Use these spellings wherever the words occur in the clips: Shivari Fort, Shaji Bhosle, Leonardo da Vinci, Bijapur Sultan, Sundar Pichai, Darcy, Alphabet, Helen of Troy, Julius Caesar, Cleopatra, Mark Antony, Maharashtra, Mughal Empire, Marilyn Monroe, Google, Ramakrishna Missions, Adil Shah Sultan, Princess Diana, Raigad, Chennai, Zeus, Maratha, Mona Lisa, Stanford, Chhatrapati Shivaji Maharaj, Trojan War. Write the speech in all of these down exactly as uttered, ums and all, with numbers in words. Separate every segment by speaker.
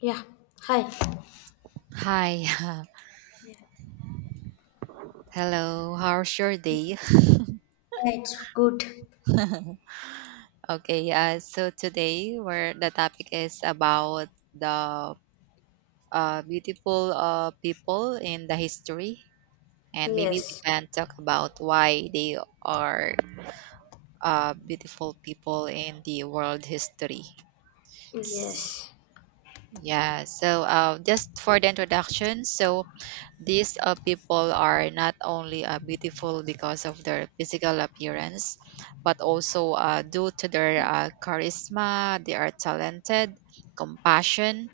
Speaker 1: Yeah. Hi.
Speaker 2: Hi,
Speaker 1: Yeah,
Speaker 2: hello. How's your day?
Speaker 1: yeah, it's good.
Speaker 2: Okay, uh, so today where the topic is about the uh, beautiful uh, people in the history, and maybe we
Speaker 1: Yes.
Speaker 2: can talk about why they are uh, beautiful people in the world history. S-
Speaker 1: Yes.
Speaker 2: Yeah, so uh, just for the introduction, so These uh, people are not only uh, beautiful because of their physical appearance, but also uh, due to their uh, charisma, they are talented, compassion,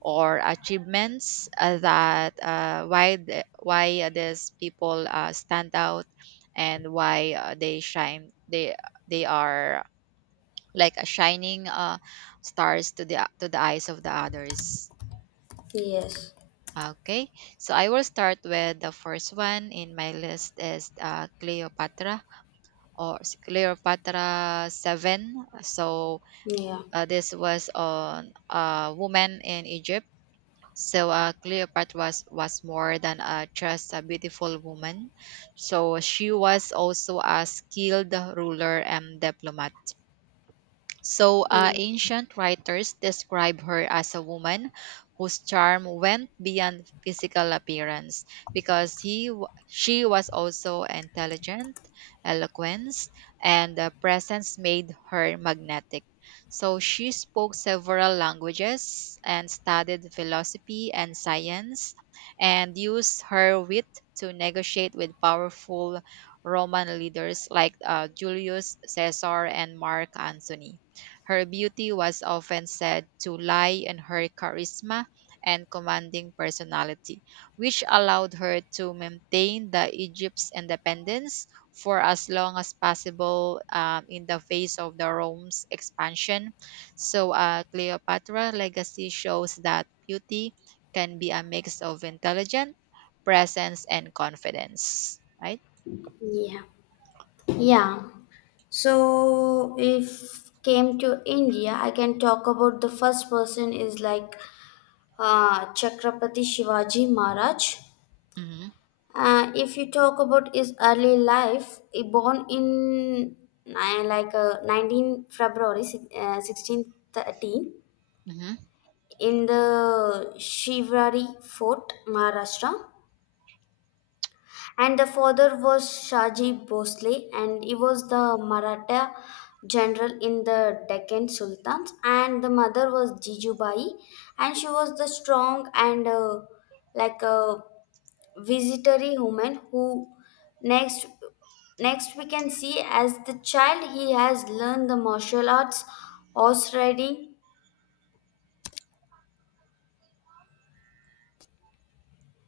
Speaker 2: or achievements uh, that uh, why the, why these people uh, stand out and why uh, they shine. They they are like a shining uh, stars to the to the eyes of the others.
Speaker 1: Yes.
Speaker 2: Okay, so I will start with the first one in my list is uh, Cleopatra or s- Cleopatra seven. So
Speaker 1: Yeah.
Speaker 2: uh, this was on a woman in Egypt. So uh, Cleopatra was, was more than uh, just a beautiful woman. So she was also a skilled ruler and diplomat. So, uh,
Speaker 1: Ye-
Speaker 2: ancient writers describe her as a woman whose charm went beyond physical appearance because he, w- she was also intelligent, eloquence, and the presence made her magnetic. So, she spoke several languages and studied philosophy and science and used her wit to negotiate with powerful Roman leaders like uh, Julius Caesar and Mark Antony. Her beauty was often said to lie in her charisma and commanding personality, which allowed her to maintain the Egypt's independence for as long as possible um, in the face of the Rome's expansion. So, uh, Cleopatra legacy shows that beauty can be a mix of intelligence, presence, and confidence. Right?
Speaker 1: Yeah. Yeah. So if came to India, I can talk about the first person is like uh, Chhatrapati Shivaji Maharaj.
Speaker 2: Mm-hmm.
Speaker 1: Uh, if you talk about his early life, he born in uh, like uh, nineteenth February six- uh, sixteen thirteen
Speaker 2: Mm-hmm.
Speaker 1: in the Shivari Fort, Maharashtra, and the father was Shaji Bhosle, and he was the Maratha general in the Deccan Sultans, and the mother was Jijubai, and she was the strong and uh, like a visitary woman who next next we can see as the child he has learned the martial arts, horse riding,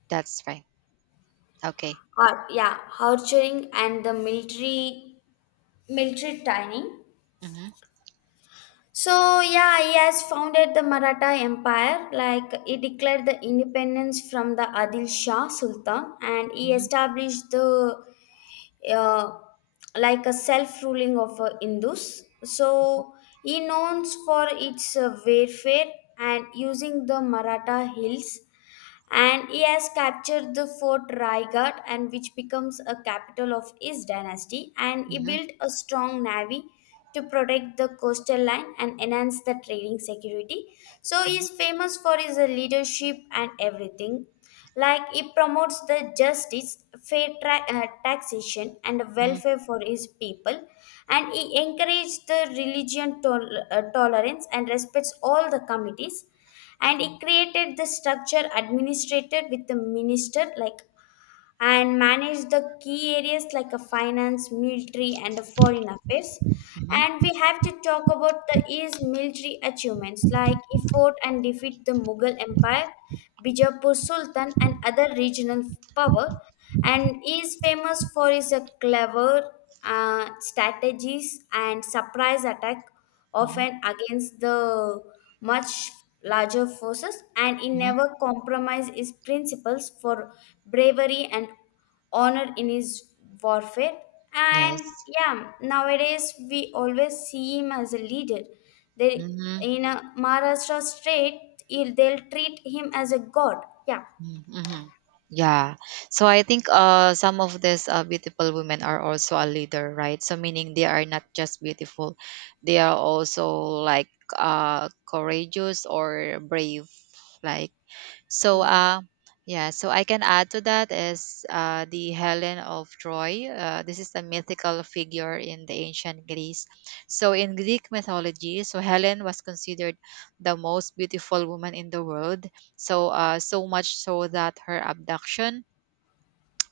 Speaker 2: That's right. Okay.
Speaker 1: or yeah, archery, and the military military training.
Speaker 2: Mm-hmm.
Speaker 1: So yeah, he has founded the Maratha Empire. Like he declared the independence from the Adil Shah Sultan, and he
Speaker 2: Mm-hmm.
Speaker 1: established the uh, like a self-ruling of uh, Hindus. So he known for its uh, warfare, and using the Maratha hills, and he has captured the fort Raigad, and which becomes a capital of his dynasty, and he
Speaker 2: Mm-hmm.
Speaker 1: built a strong navy to protect the coastal line and enhance the trading security. So
Speaker 2: Mm-hmm.
Speaker 1: he's famous for his leadership and everything, like it promotes the justice, fair tra- uh, taxation, and
Speaker 2: Mm-hmm.
Speaker 1: welfare for his people, and it encourages the religion tol- uh, tolerance and respects all the committees, and it created the structure administrated with the minister like, and manage the key areas like a finance, military, and a foreign affairs.
Speaker 2: Mhm.
Speaker 1: And we have to talk about the his military achievements, like he fought and defeat the Mughal Empire, Bijapur Sultan, and other regional power. And he is famous for his uh, clever uh, strategies and surprise attack,
Speaker 2: Mhm.
Speaker 1: often against the much larger forces, and he
Speaker 2: Mhm.
Speaker 1: never compromised his principles for bravery and honor in his warfare. And
Speaker 2: Yes.
Speaker 1: yeah, nowadays we always see him as a leader. They
Speaker 2: Mhm.
Speaker 1: in a Maharashtra state, he'll- they'll treat him as a god. Yeah,
Speaker 2: Mm. Mhm. Yeah. So I think uh some of these uh, beautiful women are also a leader, right? So meaning they are not just beautiful, they are also like uh courageous or brave, like. So,
Speaker 1: yes.
Speaker 2: uh, yeah, so I can add to that is uh, the Helen of Troy. Uh, this is a mythical figure in the ancient Greece. So, in Greek mythology, so Helen was considered the most beautiful woman in the world. So, uh, so much so that her abduction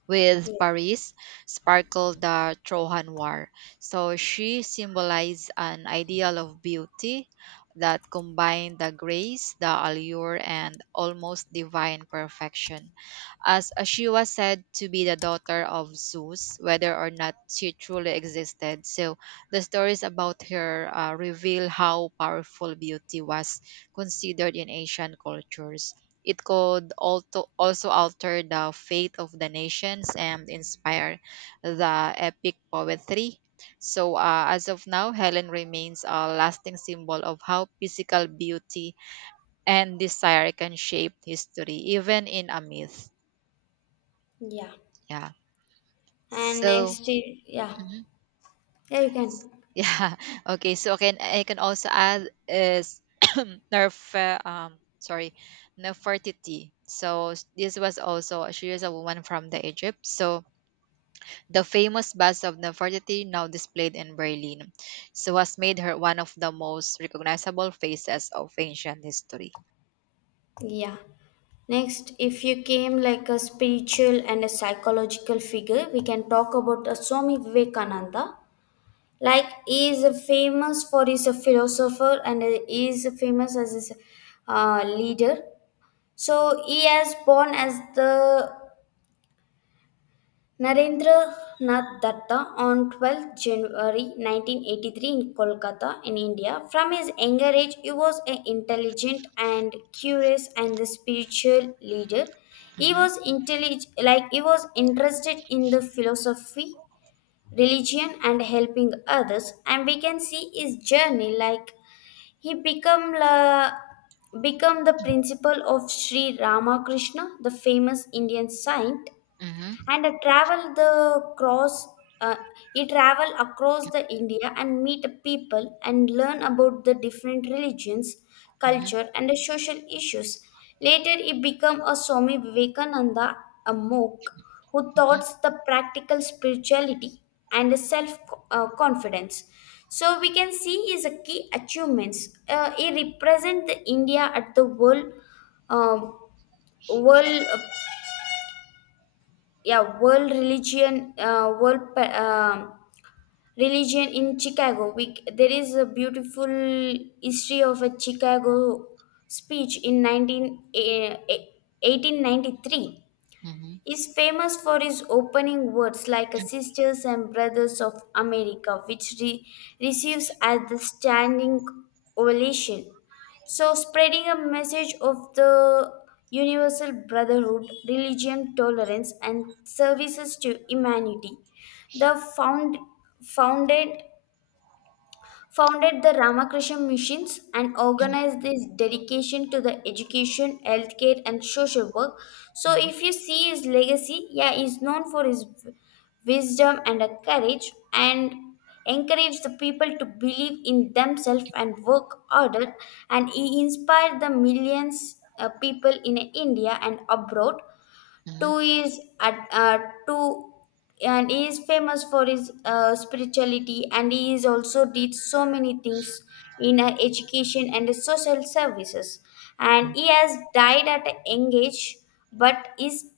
Speaker 2: with
Speaker 1: Yes.
Speaker 2: Paris sparkled the Trojan War. So she symbolized an ideal of beauty that combined the grace, the allure, and almost divine perfection as she was said to be the daughter of Zeus, whether or not she truly existed. So the stories about her uh, reveal how powerful beauty was considered in ancient cultures. It could also, also alter the fate of the nations and inspire the epic poetry. So, uh, as of now, Helen remains a lasting symbol of how physical beauty and desire can shape history, even in a myth.
Speaker 1: Yeah.
Speaker 2: Yeah.
Speaker 1: And
Speaker 2: So
Speaker 1: next, i- yeah,
Speaker 2: mhm.
Speaker 1: yeah, you can.
Speaker 2: Yeah. Okay. So can I can also add is nerve uh, um sorry Nefertiti. So s- this was also she is a woman from the Egypt. So the famous bust of Nefertiti, now displayed in Berlin, so has made her one of the most recognizable faces of ancient history.
Speaker 1: Yeah. Next, if you came like a spiritual and a psychological figure, we can talk about uh, Swami Vivekananda. Like he is famous for his uh, philosopher, and uh, he is famous as his uh, leader. So he has born as the Narendra Nath Datta on twelfth January nineteen eighty-three in Kolkata, in India. From his younger age, he was an intelligent and curious and the spiritual leader. He
Speaker 2: Mhm.
Speaker 1: was intellig- like he was interested in the philosophy, religion, and helping others. And we can see his journey like he became la become the principal of Sri Ramakrishna, the famous Indian saint,
Speaker 2: Mhm.
Speaker 1: and I travel the cross. Uh, he travel across the India and meet people and learn about the different religions,
Speaker 2: Mhm.
Speaker 1: culture, and the social issues. Later, he became a Swami Vivekananda, a monk who
Speaker 2: Mhm.
Speaker 1: taught the practical spirituality and self uh, confidence. So we can see his key achievements. Uh, he represent the India at the world um, world yeah world religion uh, world pa- um religion in Chicago. We, c- there is a beautiful history of a Chicago speech in nineteen eh, eh, eighteen ninety-three.
Speaker 2: Mhm.
Speaker 1: Is famous for his opening words like Sisters and Brothers of America, which re- receives at the standing ovation. So, spreading a message of the universal brotherhood, religion, tolerance, and services to humanity. The found, founded founded the Ramakrishna Missions and organized this dedication to the education, healthcare, and social work. So, if you see his legacy, yeah, he's known for his w- wisdom and a courage, and encouraged the people to believe in themselves and work harder, and he inspired the millions of people in India and abroad.
Speaker 2: Mhm.
Speaker 1: Two is at, uh, two, and he is famous for his uh, spirituality, and he is also did so many things in uh, education and social services, and
Speaker 2: Mhm.
Speaker 1: he has died at a young age, but is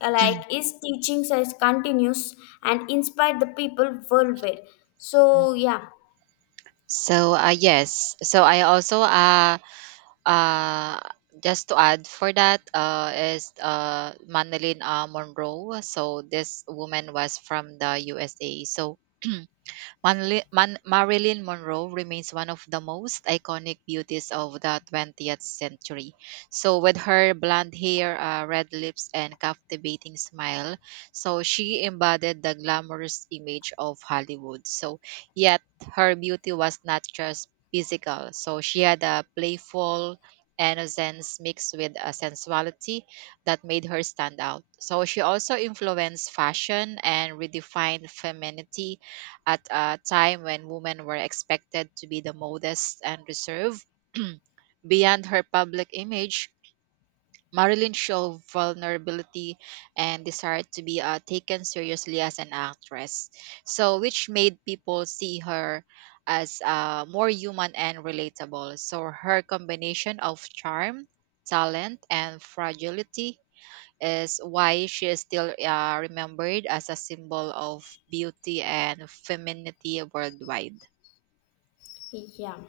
Speaker 1: uh, like his teachings is continuous and inspired the people worldwide. So yeah,
Speaker 2: So uh, yes. So I also uh Uh, just to add for that uh, is uh, Madeline uh, Monroe. So this woman was from the U S A. So Manli- Man- Marilyn Monroe remains one of the most iconic beauties of the twentieth century. So, with her blonde hair, uh, red lips, and captivating smile, so she embodied the glamorous image of Hollywood. So, yet her beauty was not just physical. So, she had a playful innocence mixed with a sensuality that made her stand out. So, she also influenced fashion and redefined femininity at a time when women were expected to be the modest and reserved. Beyond her public image, Marilyn showed vulnerability and desired to be uh, taken seriously as an actress, so which made people see her as uh, more human and relatable. So her combination of charm, talent, and fragility is why she is still uh, remembered as a symbol of beauty and femininity worldwide.
Speaker 1: yeah.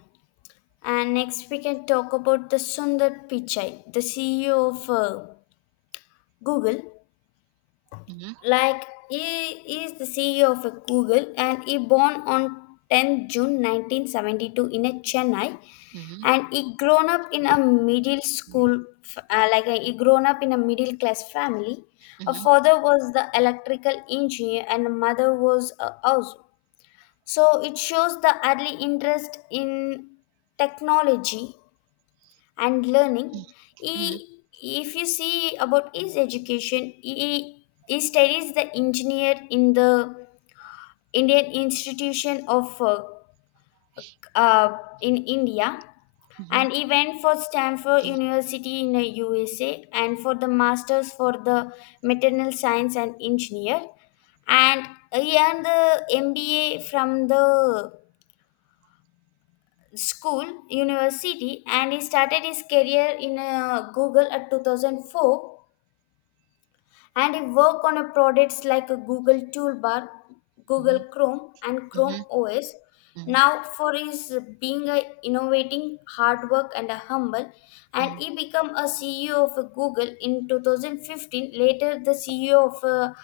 Speaker 1: And next we can talk about the Sundar Pichai, the C E O of uh, Google.
Speaker 2: Mm-hmm.
Speaker 1: Like he is the C E O of a Google, and he born on tenth June nineteen seventy-two in a Chennai,
Speaker 2: Mm-hmm.
Speaker 1: and he grown up in a middle school f- uh, like uh, he grown up in a middle class family. A
Speaker 2: Mm-hmm.
Speaker 1: father was the electrical engineer, and a mother was a house. So it shows the early interest in technology and learning. He
Speaker 2: Mm-hmm.
Speaker 1: If you see about his education, he, he studies the engineer in the Indian institution of uh, uh, in India,
Speaker 2: Mm-hmm.
Speaker 1: and he went for Stanford University in the USA, and for the masters for the maternal science and engineer, and he earned the M B A from the school university, and he started his career in uh, Google at two thousand four, and I work on a products like a Google Toolbar,
Speaker 2: Mm-hmm.
Speaker 1: Google Chrome, and Chrome
Speaker 2: Mm-hmm.
Speaker 1: O S.
Speaker 2: Mm-hmm.
Speaker 1: Now, for his being a innovating, hard work, and a humble,
Speaker 2: Mm-hmm.
Speaker 1: and
Speaker 2: Mm-hmm. Mm-hmm.
Speaker 1: he became a C E O of Google in two thousand fifteen. Later, the C E O of a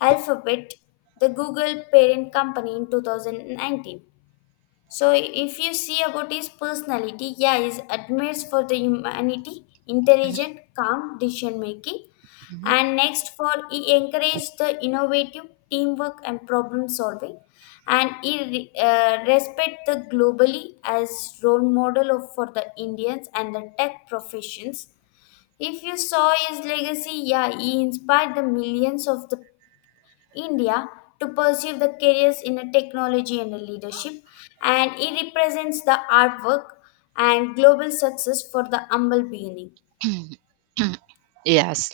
Speaker 1: Alphabet, the Google parent company, in two thousand nineteen. So if you see about his personality, yeah, he admires for the humanity, intelligent, calm decision making, and next for he encouraged the innovative teamwork and problem solving, and he uh, respect the globally as role model of, for the Indians and the tech professions. If you saw his legacy, yeah, he inspired the millions of the India to pursue the careers in a technology and a leadership, and it represents the artwork and global success for the humble beginning.
Speaker 2: Yes.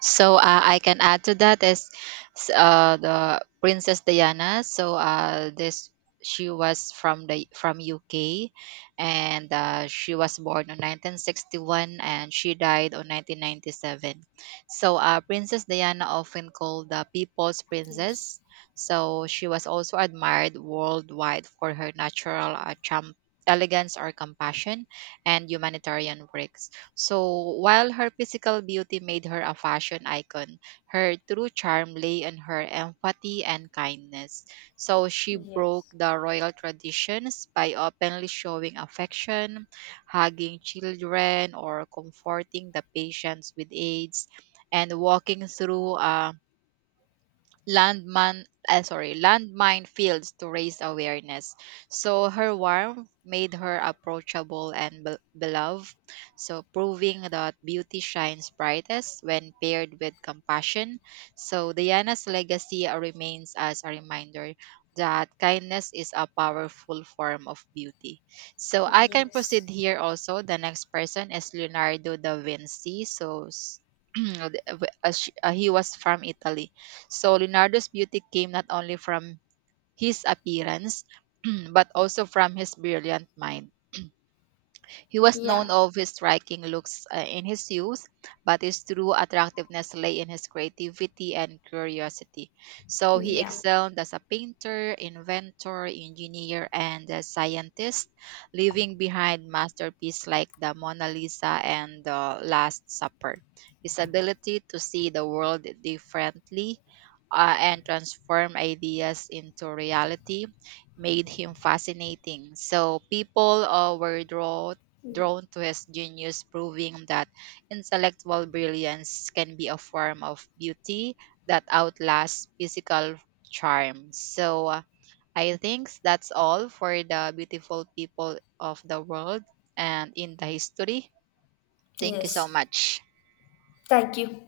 Speaker 2: So uh, I can add to that is s- uh, the Princess Diana. So uh, this she was from the from U K, and uh, she was born on nineteen sixty-one and she died on nineteen ninety-seven. So uh, Princess Diana, often called the People's
Speaker 1: Yes.
Speaker 2: Princess, so she was also admired worldwide for her natural uh, charm, elegance or compassion and humanitarian work. So, while her physical beauty made her a fashion icon, her true charm lay in her empathy and kindness. So, she broke
Speaker 1: Yes.
Speaker 2: the royal traditions by openly showing affection, hugging children, or comforting the patients with AIDS, and walking through um, landman uh, sorry landmine fields to raise awareness. So her warmth made her approachable and be- beloved, so proving that beauty shines brightest when paired with compassion. So Diana's legacy uh, remains as a reminder that kindness is a powerful form of beauty. So I can proceed
Speaker 1: Yes.
Speaker 2: here also. The next person is Leonardo da Vinci. So s- uh, th- uh, sh- uh, he was from Italy. So Leonardo's beauty came not only from his appearance, but also from his brilliant mind. He was
Speaker 1: Yeah,
Speaker 2: known of his striking looks uh, in his youth, but his true attractiveness lay in his creativity and curiosity. So he
Speaker 1: yeah.
Speaker 2: excelled as a painter, inventor, engineer, and a scientist, leaving behind masterpieces like the Mona Lisa and the Last Supper. His ability to see the world differently uh, and transform ideas into reality made him fascinating. So people uh, were drawn
Speaker 1: Yeah.
Speaker 2: drawn to his genius, proving that intellectual brilliance can be a form of beauty that outlasts physical charm. So uh, I think that's all for the beautiful people of the world and in the history. Thank you so
Speaker 1: Yes.
Speaker 2: much.
Speaker 1: Thank you.